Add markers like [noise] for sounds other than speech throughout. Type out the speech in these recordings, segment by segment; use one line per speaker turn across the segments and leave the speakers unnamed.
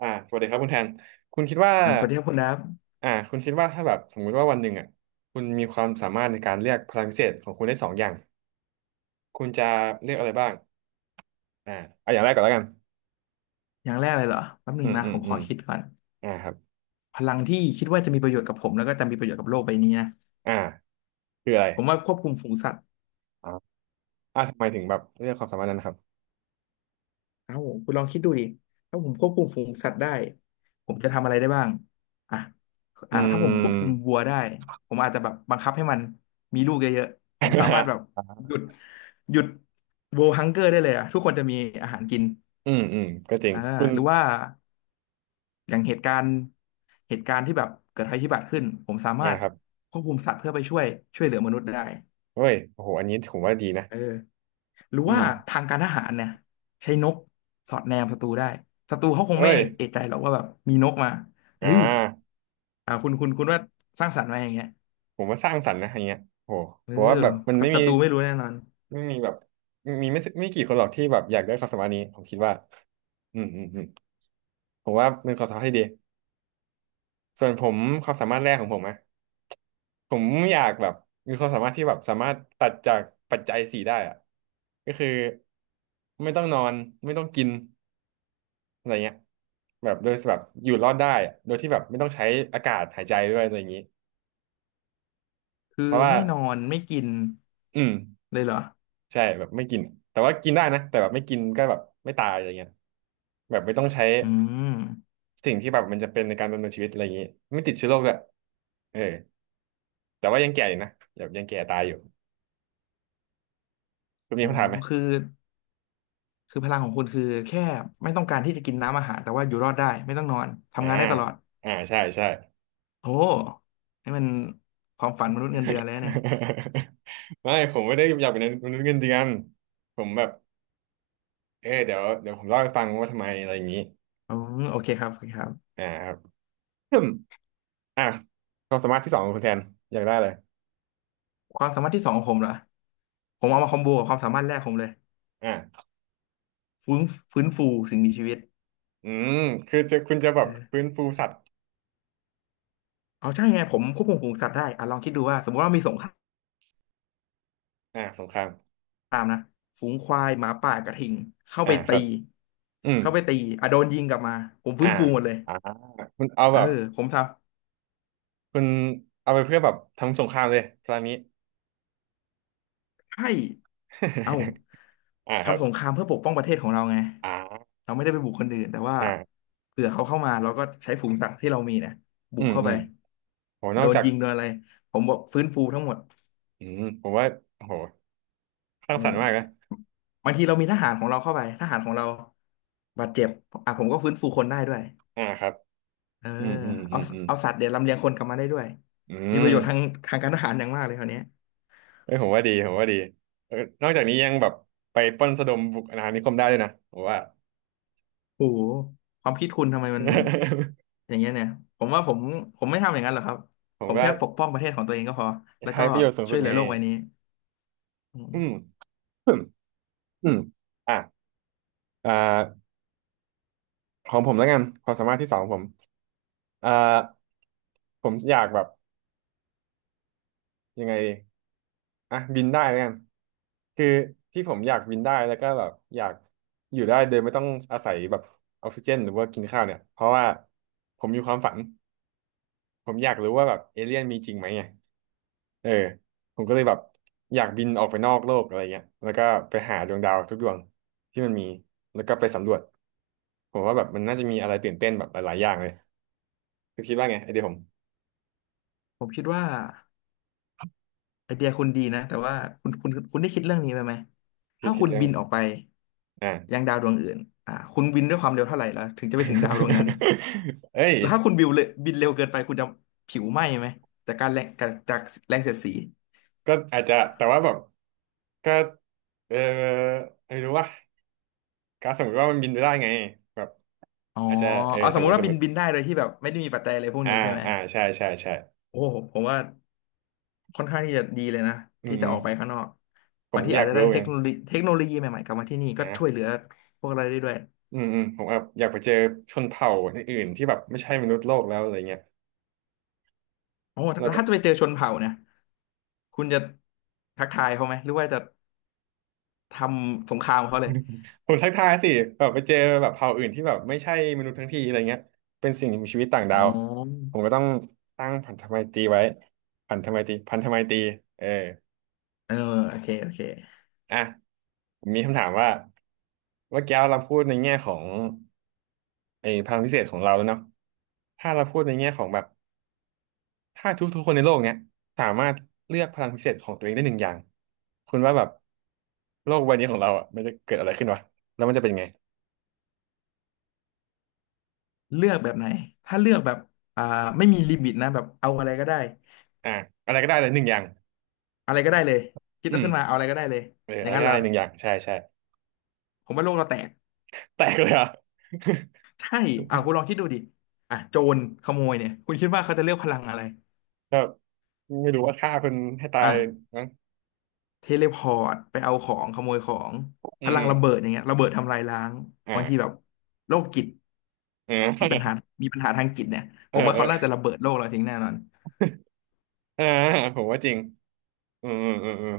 สวัสดีครับคุณแทนคุณคิดว่า
สวัสดีครับคุณดับ
คุณคิดว่าถ้าแบบสมมุติว่าวันหนึ่งอ่ะคุณมีความสามารถในการเรียกพลังพิเศษของคุณได้สองอย่างคุณจะเรียกอะไรบ้างอ่าเอาอย่างแรกก่อนแล้วกัน
อย่างแรกเลยเหรอแป๊บหนึ
อื
ง
ม
นะ
อืม
ผม
อื
ขอ
ม
คิดก่อน
ครับ
พลังที่คิดว่าจะมีประโยชน์กับผมแล้วก็จะมีประโยชน์กับโลกใบนี้นะ
อ่าคืออะไร
ผมว่าควบคุมฝูงสัตว์
อ่าทำไมถึงแบบเรียกความสามารถนั้นนะครับ
ครับผมคุณลองคิดดูดิถ้าผมควบคุมฝูงสัตว์ได้ผมจะทำอะไรได้บ้างอ่ะ
อื
ถ้าผมควบ
ม
คุมวัวได้ผมอาจจะแบบบังคับให้มันมีลูกเยอะๆผมสามารถแบบ
[laughs]
หยุดหยุดโวฮังเกอร์ได้เลยอ่ะทุกคนจะมีอาหารกิน
อืมอืมก็จริง
อ่า
คุณ
หรือว่า อย่างเหตุการณ์ที่แบบเกิดภัยพิบัติขึ้นผมสามารถ
ครับ
ควบคุมสัตว์เพื่อไปช่วยเหลือมนุษย์ได้
เอ้ยโอ้โหอันนี้ผมว่าดีนะ
เออหรือ
อื
ว่า
ม
ทางการทหารเนี่ยใช้นกสอดแนมศัตรูได้ศัตรูเขาคง
เอ้
ไม่
ย
เอะใจหรอกว่าแบบมีนกมาเฮ้
อ่า
ยอ่าคุณว่าสร้างสรรค์ไหมาอย่างเงี้ย
ผมว่าสร้างสรรค์นะอันเนี้ยโอ้โห
เอ
ผ
อ
มว่าแบบมันไม่
ศั
มี
ตรูไม่รู้แน่นอน
ไม่มีแบบมีไม่กี่คนหรอกที่แบบอยากได้ความสามารถนี้ผมคิดว่าอืมอืมอืมผมว่าเป็นความสามารถที่ดีส่วนผมความสามารถแรกของผมอะผมอยากแบบมีความสามารถที่แบบสามารถตัดจากปัจจัยสี่ได้อะก็คือไม่ต้องนอนไม่ต้องกินอะไรเงี้ยแบบโดยแบบอยู่รอดได้อะโดยที่แบบไม่ต้องใช้อากาศหายใจด้วยอะไรอย่างนี้
คือ
เพราะว่า
ไม่นอนไม่กิน
อืม
เลยเหรอ
ใช่แบบไม่กินแต่ว่ากินได้นะแต่แบบไม่กินก็แบบไม่ตายอะไรเงี้ยแบบไม่ต้องใช้
อืม
สิ่งที่แบบมันจะเป็นในการดำเนินชีวิตอะไรอย่างนี้ไม่ติดเชื้อโรคด้วยเออแต่ว่ายังแก่อยู่นะแบบยังแก่ตายอยู่คุณมี
อ๋อ
คำถามไหม
คือคือพลังของคุณคือแค่ไม่ต้องการที่จะกินน้ำอาหารแต่ว่าอยู่รอดได้ไม่ต้องนอน
อ่า
ทำงานได้ตลอด
อ่าใช่ใช่
โอ้นี่มันความฝันมนุษย์เงินเดือนเลยนะเนี่ย
[laughs] ไม่ผมไม่ได้อยากเป็นมนุษย์เงินเดือนผมแบบเออเดี๋ยวผมเล่าให้ฟังว่าทำไมอะไรอย่างนี้
อืมโอเคครับโอเคครับ
ครับอืมอ่ะความสามารถที่สองของคุณแทนอยากได้เลย
ความสามารถที่สองของผมเหรอผมเอามาคอมโบกับความสามารถแรกผมเลย
อ่า
ฟื้นฟื้นฟูสิ่งมีชีวิต
อืมคือจะคุณจะแบ
เอ
บ
อ
ฟื้นฟูสัตว์
เอาใช่ไงผมควบคุมฝูงสัตว์ได้อ่ะลองคิดดูว่าสมมติว่ามีสงครา
สงคราม
มนะฝูงควายหมาป่ากระทิงเข้าไป
ค
ตี
รับอืม
เข้าไปตีอ่ะโดนยิงกลับมาผมฟื้
อ่า
นฟูหมดเลย
อ่าคุณเอา
เอ
แบ
อ
บ
ผมทำ
คุณเอาไปเพื่อแบบทำสงครามเลยพลานี้
ใช่เอ้า
[laughs] ครับ
ทำสงครามเพื่อปกป้องประเทศของเราไง
อ่า
เราไม่ได้ไปบุกคนอื่นแต่ว่า
อ่า
เผื่อเขาเข้ามาเราก็ใช้ฝูงสัตว์ที่เรามีเนี่ยบุ
อื
ก
ม
เข้า
อื
ไป
มโหน
โด
อก
น
จาก
ยิงโดนอะไรผมบอกฟื้นฟูทั้งหมด
อืมผมว่าโหสร้าง
เอ
สรร
อ
ค์มากนะ
บางทีเรามีทหารของเราเข้าไป ทหารของเราบาดเจ็บอ่ะผมก็ฟื้นฟูคนได้ด้วย
ครับ
เออ
อืมอืมอื
เอา
มอืม
เอาสัตว์เดี๋ยวลำเลียงคนกลับมาได้ด้วย
อื
มีป
ม
ระโยชน์ทางทางการทหารอย่างมากเลยคราวเนี้ย
เอ้ยผมว่าดีผมว่าดีเออนอกจากนี้ยังแบบไปปล้นสะดมบุกอาณานิคมได้ด้วยนะผมว่า
โอ้โหความคิดคุณทำไมมัน
[laughs]
อย่างเงี้ยเนี่ยผมว่าผมไม่ทำอย่างนั้นหรอกครับ
ผ
ผ
ม
ม
ก็
แค่ปกป้องประเทศของตัวเองก็พอแล้ว
ใช้
ก็
ประโยชน์สูง
ช่
สุ
วย
ด
เหลื
ไง
อโลกใบนี้อื
อืม
ม
อืมอืมอ่ะอ่าของผมแล้วกันความสามารถที่สองของผมอ่าผมอยากแบบยังไง อ่ะบินได้แล้วกันคือที่ผมอยากบินได้แล้วก็แบบอยากอยู่ได้โดยไม่ต้องอาศัยแบบออกซิเจนหรือว่ากินข้าวเนี่ยเพราะว่าผมมีความฝันผมอยากรู้ว่าแบบเอเลี่ยนมีจริงไหมไงเออผมก็เลยแบบอยากบินออกไปนอกโลกอะไรเงี้ยแล้วก็ไปหาดวงดาวทุกดวงที่มันมีแล้วก็ไปสำรวจผมว่าแบบมันน่าจะมีอะไรตื่นเต้นแบบหลายๆอย่างเลยคือคิดว่าไงไอเดียผม
ผมคิดว่าไอเดียคุณดีนะแต่ว่าคุณได้คิดเรื่องนี้ไปไหม
คิด
ถ้า
คิ
คุ
ด
ณ
เรื่อง
บินออกไป
อ่า
ยังดาวดวงอื่นคุณบินด้วยความเร็วเท่าไหร่แล้วถึงจะไปถึงดาวดวงนั้น
[laughs] เอ้ย
แล้วถ้าคุณบิวเลยบินเร็วเกินไปคุณจะผิวไหม้ไหมจากการแรงจากแรงเสียดสี
ก็อาจจะแต่ว่าแบบก็เออไม่รู้ว่าก็สมมติว่ามันบินไปได้ไงแบบ
อ๋อ
อาจจะเออ
เอาส
ส
ม
ม
มุ
ม
ติ
ติ
ว่า
สม
บิ
ม
น
ติ
บินได้โดยที่แบบไม่ได้มีปัจจัยอะไรพวก
อ่า
นี้ใช่ไหม
อ่าใช่ใช่ใช่
โอ้ผมว่า ค่อนข้างที่จะดีเลยนะ
อืม
ที่
อื
จะ
ม
ออกไปข้างนอก
ผ
บา
ม
งที
ก็อ
อา
ยา
จ
ก
จะ
รู้
ได้
เห
เท
อ
ค
น
โนโล
น
ยีเทคโนโลยีใหม่ๆกลับมาที่นี่ก็ช่วยเห
นะ
ลือพวกเราได้ด้วย
อืมอืมผมแบบอยากไปเจอชนเผ่าอื่นๆที่แบบไม่ใช่มนุษย์โลกแล้วอะไรเงี้ย
โอ้
แล้ว
แล้ว
ก็
ถ้าจะไปเจอชนเผ่าเนี่ยคุณจะทักทายเขาไหมหรือว่าจะทำสงครามกับเขาเลย
[laughs] ผมทักทายสิแบบไปเจอแบบเผ่าอื่นที่แบบไม่ใช่มนุษย์ทั้งทีอะไรเงี้ยเป็นสิ่งมีชีวิตต่าง
อ๋
ดา
อ
วผมก็ต้องสร้างพันธไมตรีไว้พันธไมตรีเออ
เออโอเคโอเค
อ่ะผมมีคำถามว่าเมื่อกี้เราพูดในแง่ของไอ้พลังพิเศษของเราแล้วเนาะถ้าเราพูดในแง่ของแบบถ้าทุกๆคนในโลกเนี้ยสามารถเลือกพลังพิเศษของตัวเองได้หนึ่งอย่างคุณว่าแบบโลกใบนี้ของเราอ่ะมันจะเกิดอะไรขึ้นวะแล้วมันจะเป็นไง
เลือกแบบไหนถ้าเลือกแบบอ่าไม่มีลิมิตนะแบบเอาอะไรก็ได้
อ่ะอะไรก็ได้เลยหนึ่งอย่าง
อะไรก็ได้เลยคิด
อืม
ขึ้นมาเอาอะไรก็ได้เลย
เออ
อย่า
อะ
ง
ไร
นั้
ก็
นเห
ได้
รอ
เลยหนึ่งอย่างใช่ใช่
ผมว่าโลกเราแตก
แตกเลยเหรอ่ะ
ใช่อ่าคุณลองคิดดูดิอ่ะโจรขโมยเนี่ยคุณคิดว่าเขาจะเลือกพลังอะไร
[laughs] แบบไม่รู้ว่าฆ่าคนให้ตา
อ่ะ
ยนะ
เทเลพอร์ตไปเอาของขโมยของ
อื
พลังระเบิด
ม
อย่างเงี้ยระเบิดทำลายล้าง
อ่า
บางทีแบบโรคจิต
[laughs] เอ
มีปัญหา
อ
มีปัญหาทางจิตเนี่ย
เอ
ผ
อ
มว่า
เออ
เขาน่าจะระเบิดโลกเราทิ้งแน่นอน
อ่าผมว่าจริง อืมอืมอืมอืม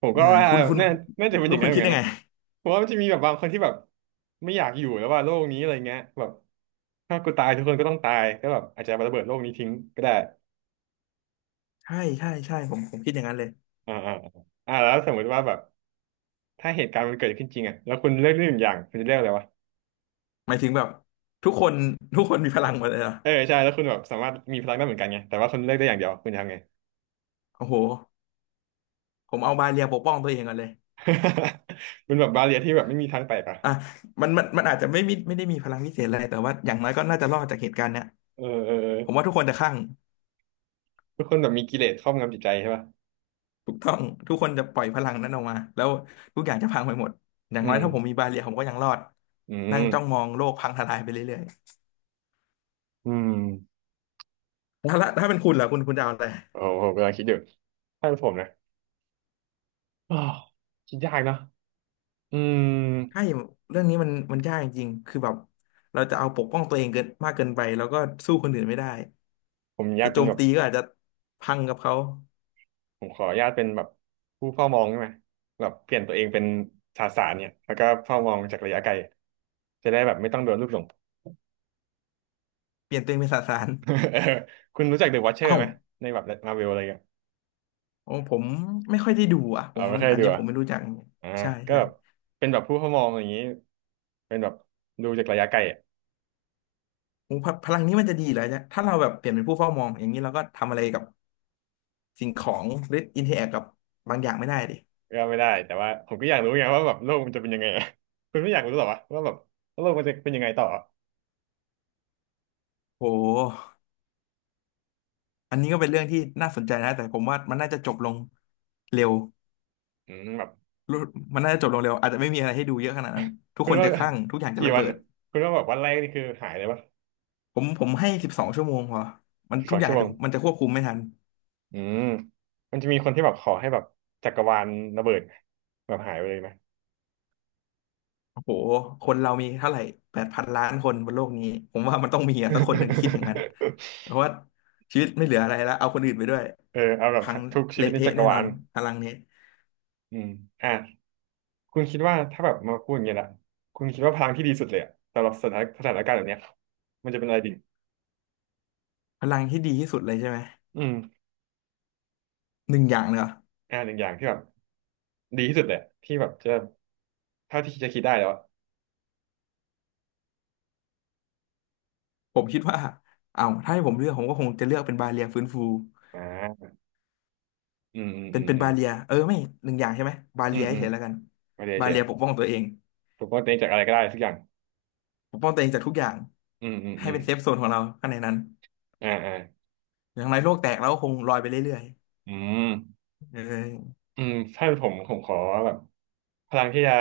ผมก็
อ่า
ว่า
คุณคุณ
น่า
คุ
น่าจะ
ณ
เป็นอ
ลูก
ย่าง
คุ
นั้น
ณ
เหมื
คิ
อ
ด
นกัน
ยังไง
นะผมว่ามันจะมีแบบบางคนที่แบบไม่อยากอยู่แล้วว่าโลกนี้อะไรเงี้ยแบบถ้ากูตายทุกคนก็ต้องตายก็แบบอาจจะระเบิดโลกนี้ทิ้งก็ได้
ใช่ใช่ใช่ผมคิดอย่างนั้นเลย
อ่าอ่าแล้วสมมติว่าแบบถ้าเหตุการณ์มันเกิดขึ้นจริงอ่ะแล้วคุณเลือกได้หนึ่งอย่างคุณจะเลือกอะไรวะ
หมายถึงแบบทุกคนทุกคนมีพลังหมดเลยเหรอ
เออใช่แล้วคุณแบบสามารถมีพลังได้เหมือนกันไงแต่ว่าคุณเลือกได้อย่างเดียวคุณจะทำไง
โอ้โหผมเอาบาเรียปกป้องตัวเองก่อนเลย
[laughs] มันแบบบาเรียที่แบบไม่มีทางแตกอ่ะ
อ่ะมันอาจจะไม่มีไม่ได้มีพลังพิเศษอะไรแต่ว่าอย่างน้อยก็น่าจะรอดจากเหตุการณ์เนี้ย
เออเออเอ
ผม
อ
ว่าทุกคนจะคลั่ง
ทุกคนแบบมีกิเลสครอบงำจิตใจใช่ป่ะ
ถูกต้องทุกคนจะปล่อยพลังนั้นออกมาแล้วทุกอย่างจะพังไปหมดอย่า
อื
งไร
ม
ถ้าผมมีบาเรียผมก็ยังรอด
อื
นั่งจ้องม
ม
องโลกพังทลายไปเรื่อย
อืม
ๆแล้วละถ้าเป็นคุณล่ะคุณจะเอาอะไร
โอ้ผมกำลังคิดอยู่ถ้าเป็นผมนะอ้าว [sighs] คิดยากเนาะอืม
ใช่เรื่องนี้มันยากจริงๆคือแบบเราจะเอาปกป้องตัวเองเกินมากเกินไปแล้วก็สู้คนอื่นไม่ได้
ผมอยา
จะ
กเป็
โจ
น
ม
แบบ
ตีก็อาจจะพังกับเขา
ผมขออนุญาตเป็นแบบผู้เฝ้ามองได้ไหมแบบเปลี่ยนตัวเองเป็นสาสารเนี่ยแล้วก็เฝ้ามองจากระยะไกลจะได้แบบไม่ต้องโดนลูกหลง
เปลี่ยนตัวเองเป็นสสาร
[laughs] เออคุณรู้จักเดอะวอ เชอ
เอ้า
ร์ไหมในแบบมาเวลอะไรเงี้ย
ของผมไม่ค่อยได้ดูอ่ะผ
เอา
ม
ไม่เคย
อัน
ดู
นี้ผ
อะ
มไม่รู้จัก
อ่า
ใช่
ก็
ใช่
แบบเป็นแบบผู้เฝ้ามองอย่างนี้เป็นแบบดูจากระยะไกลอะ
โอ้พพลังนี้มันจะดีเหรอเนี่ยถ้าเราแบบเปลี่ยนเป็นผู้เฝ้ามองอย่างนี้เราก็ทำอะไรกับ สิ่งของหรืออินเทอร์แอคกับบางอย่างไม่ได้ดิ
ก็ไม่ได้แต่ว่าผมก็อยากรู้ไงว่าแบบโลกมันจะเป็นยังไงอะคุณไม่อยากรู้หรอวะว่าแบบโลกมันจะเป็นยังไงต่อ
โหอันนี้ก็เป็นเรื่องที่น่าสนใจนะแต่ผมว่ามันน่าจะจบลงเร็ว
อืมแบบ
รู้มันน่าจะจบลงเร็วอาจจะไม่มีอะไรให้ดูเยอะขนาดนั้นทุก
คุ
ค
ณ
น
ว่า
จะคลั่งทุกอย่าง
[laughs]
จะ
กี่
ระ
วั
เบิ
น
ด
อะคุณว่าแบบวันแรกนี่คือหายเลยปะ
ผมให้12 ชั่วโมงพอมัน
สิบ
ทุ
ส
ก
อง
อย่า
ชั่
ง
วโม
จะ
ง
มันจะควบคุมไม่ทัน
อืมมันจะมีคนที่แบบขอให้แบบจักรวาลระเบิดแบบหายไปเลยไหม
โอ้โหคนเรามีเท่าไหร่8,000,000,000 คนบนโลกนี้ผมว่ามันต้องมีอะสักคนหนึ่งที่คิดอย่างนั้น
[laughs]
เพราะว่าชีวิตไม่เหลืออะไรแล้วเอาคนอื่นไปด้วย
เออเอาแบบ
พัง
ทุกชีวิ
เละ
ตในจั
เทะ
กร
แน่น
วา
อน
ล
พลังนี้
อืมอ่ะคุณคิดว่าถ้าแบบมาพูดอย่างเงี้ยละคุณคิดว่าพลังที่ดีสุดเลยอะสำหรับสถานการณ์แบบเนี้ยมันจะเป็นอะไรดี
พลังที่ดีที่สุดเลยใช่ไหม
อืม
หนึ่งอย่างเลยเหรอ
อ่ะหนึ่งอย่างที่แบบดีที่สุดเลยอะที่แบบจะเท่าที่จะคิดได้แล้วอะ
ผมคิดว่าเอาถ้าให้ผมเลือกผมก็คงจะเลือกเป็นบาเลียฟื้นฟู
อ่าอืมอืม
เป็น
อืม
เป็น
อืม
บาเลียเออไม่หนึ่งอย่างใช่ไหมบา
อื
เลี
ม
ย
อื
เฉ
ม
ยๆแล้วกัน
ไม่ได้
บา
เชีย
เลี
ร์
ยปกป้องตัวเอง
ผมก็เต็งจากอะไรก็ได้สักอย่าง
ปกป้องตัวเองจากทุกอย่าง
อืมอืม
ให้
อืม
เป็นเซฟโซนของเราข้างในนั้น
อ่าอ่า
อย่างไรโลกแตกเราก็คงลอยไปเรื่อย
อืม
ๆเออ
อืมถ้าเป็นผมขอแบบพลังที่จะ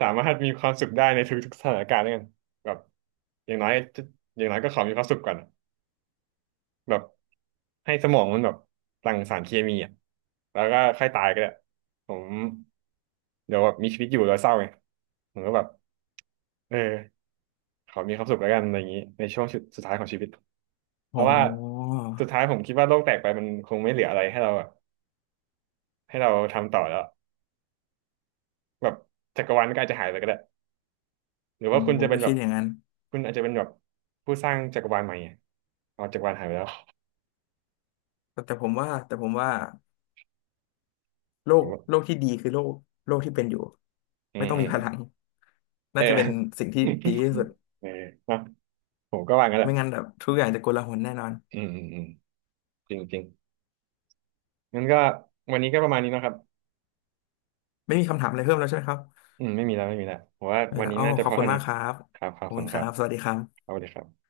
สามารถมีความสุขได้ในทุกๆสถานการณ์แล้วกันแบบอย่างน้อยจะอย่างน้อยก็ขอมีความสุขก่อนอะแบบให้สมองมันแบบหลั่งสารเคมีอ่ะแล้วก็ค่อยตายก็ได้ผมเดี๋ยวแบบมีชีวิตอยู่แล้วเศร้าไงผมก็แบบเออขอมีความสุขแล้วกันอะไรอย่างนี้ในช่วงสุดท้ายของชีวิตเพ
โอ
ราะว่า
้
สุดท้ายผมคิดว่าโลกแตกไปมันคงไม่เหลืออะไรให้เรา ให้เราทำต่อแล้วแบบจักรวาลมก็อาจจะหายไปก็ได้หรือ
ผ
ว่า
ม
คุณ
ผ
จะ
ม
เป็
ก็
นแบ
คิ
บ
ดอย่างนั้น
คุณอาจจะเป็นแบบผู้สร้างจักรวาลใหม่อะเอาจักรวาลหายไปแล้ว
แต่ผมว่าโล
ผ
ก
มว่า
โลกที่ดีคือโลกโลกที่เป็นอยู่
อื
ไม่
ม
ต้อง
อื
มี
ม
พลัง
เอ
น่า
อ
จะเป็นสิ่งที่ดีที่สุด
[laughs] เออเนอะผมก็ว่างั้นแหละ
ไม่งั้นแบบทุกอย่างจะโกลาหลแน่นอน
อืมอืมอืมจริงจริงงั้นก็วันนี้ก็ประมาณนี้เนอะครับ
ไม่มีคำถามอะไรเพิ่มแล้วใช่ไหมครับ
อืมไม่มีแล้วไม่มีแล้วผมว่า
เว
วัน
ลา
นี้
โอ้
น่าจะ
ขอ
พ
บ
อ
คุ
เท่า
ณมา
นี้
กครับ
ครับครั
ข
บ
อบ
ขอบคุ
คุ
ณ
ณค
ครั
รั
บ
บ สวัสดีครับ
เอาเลยครับ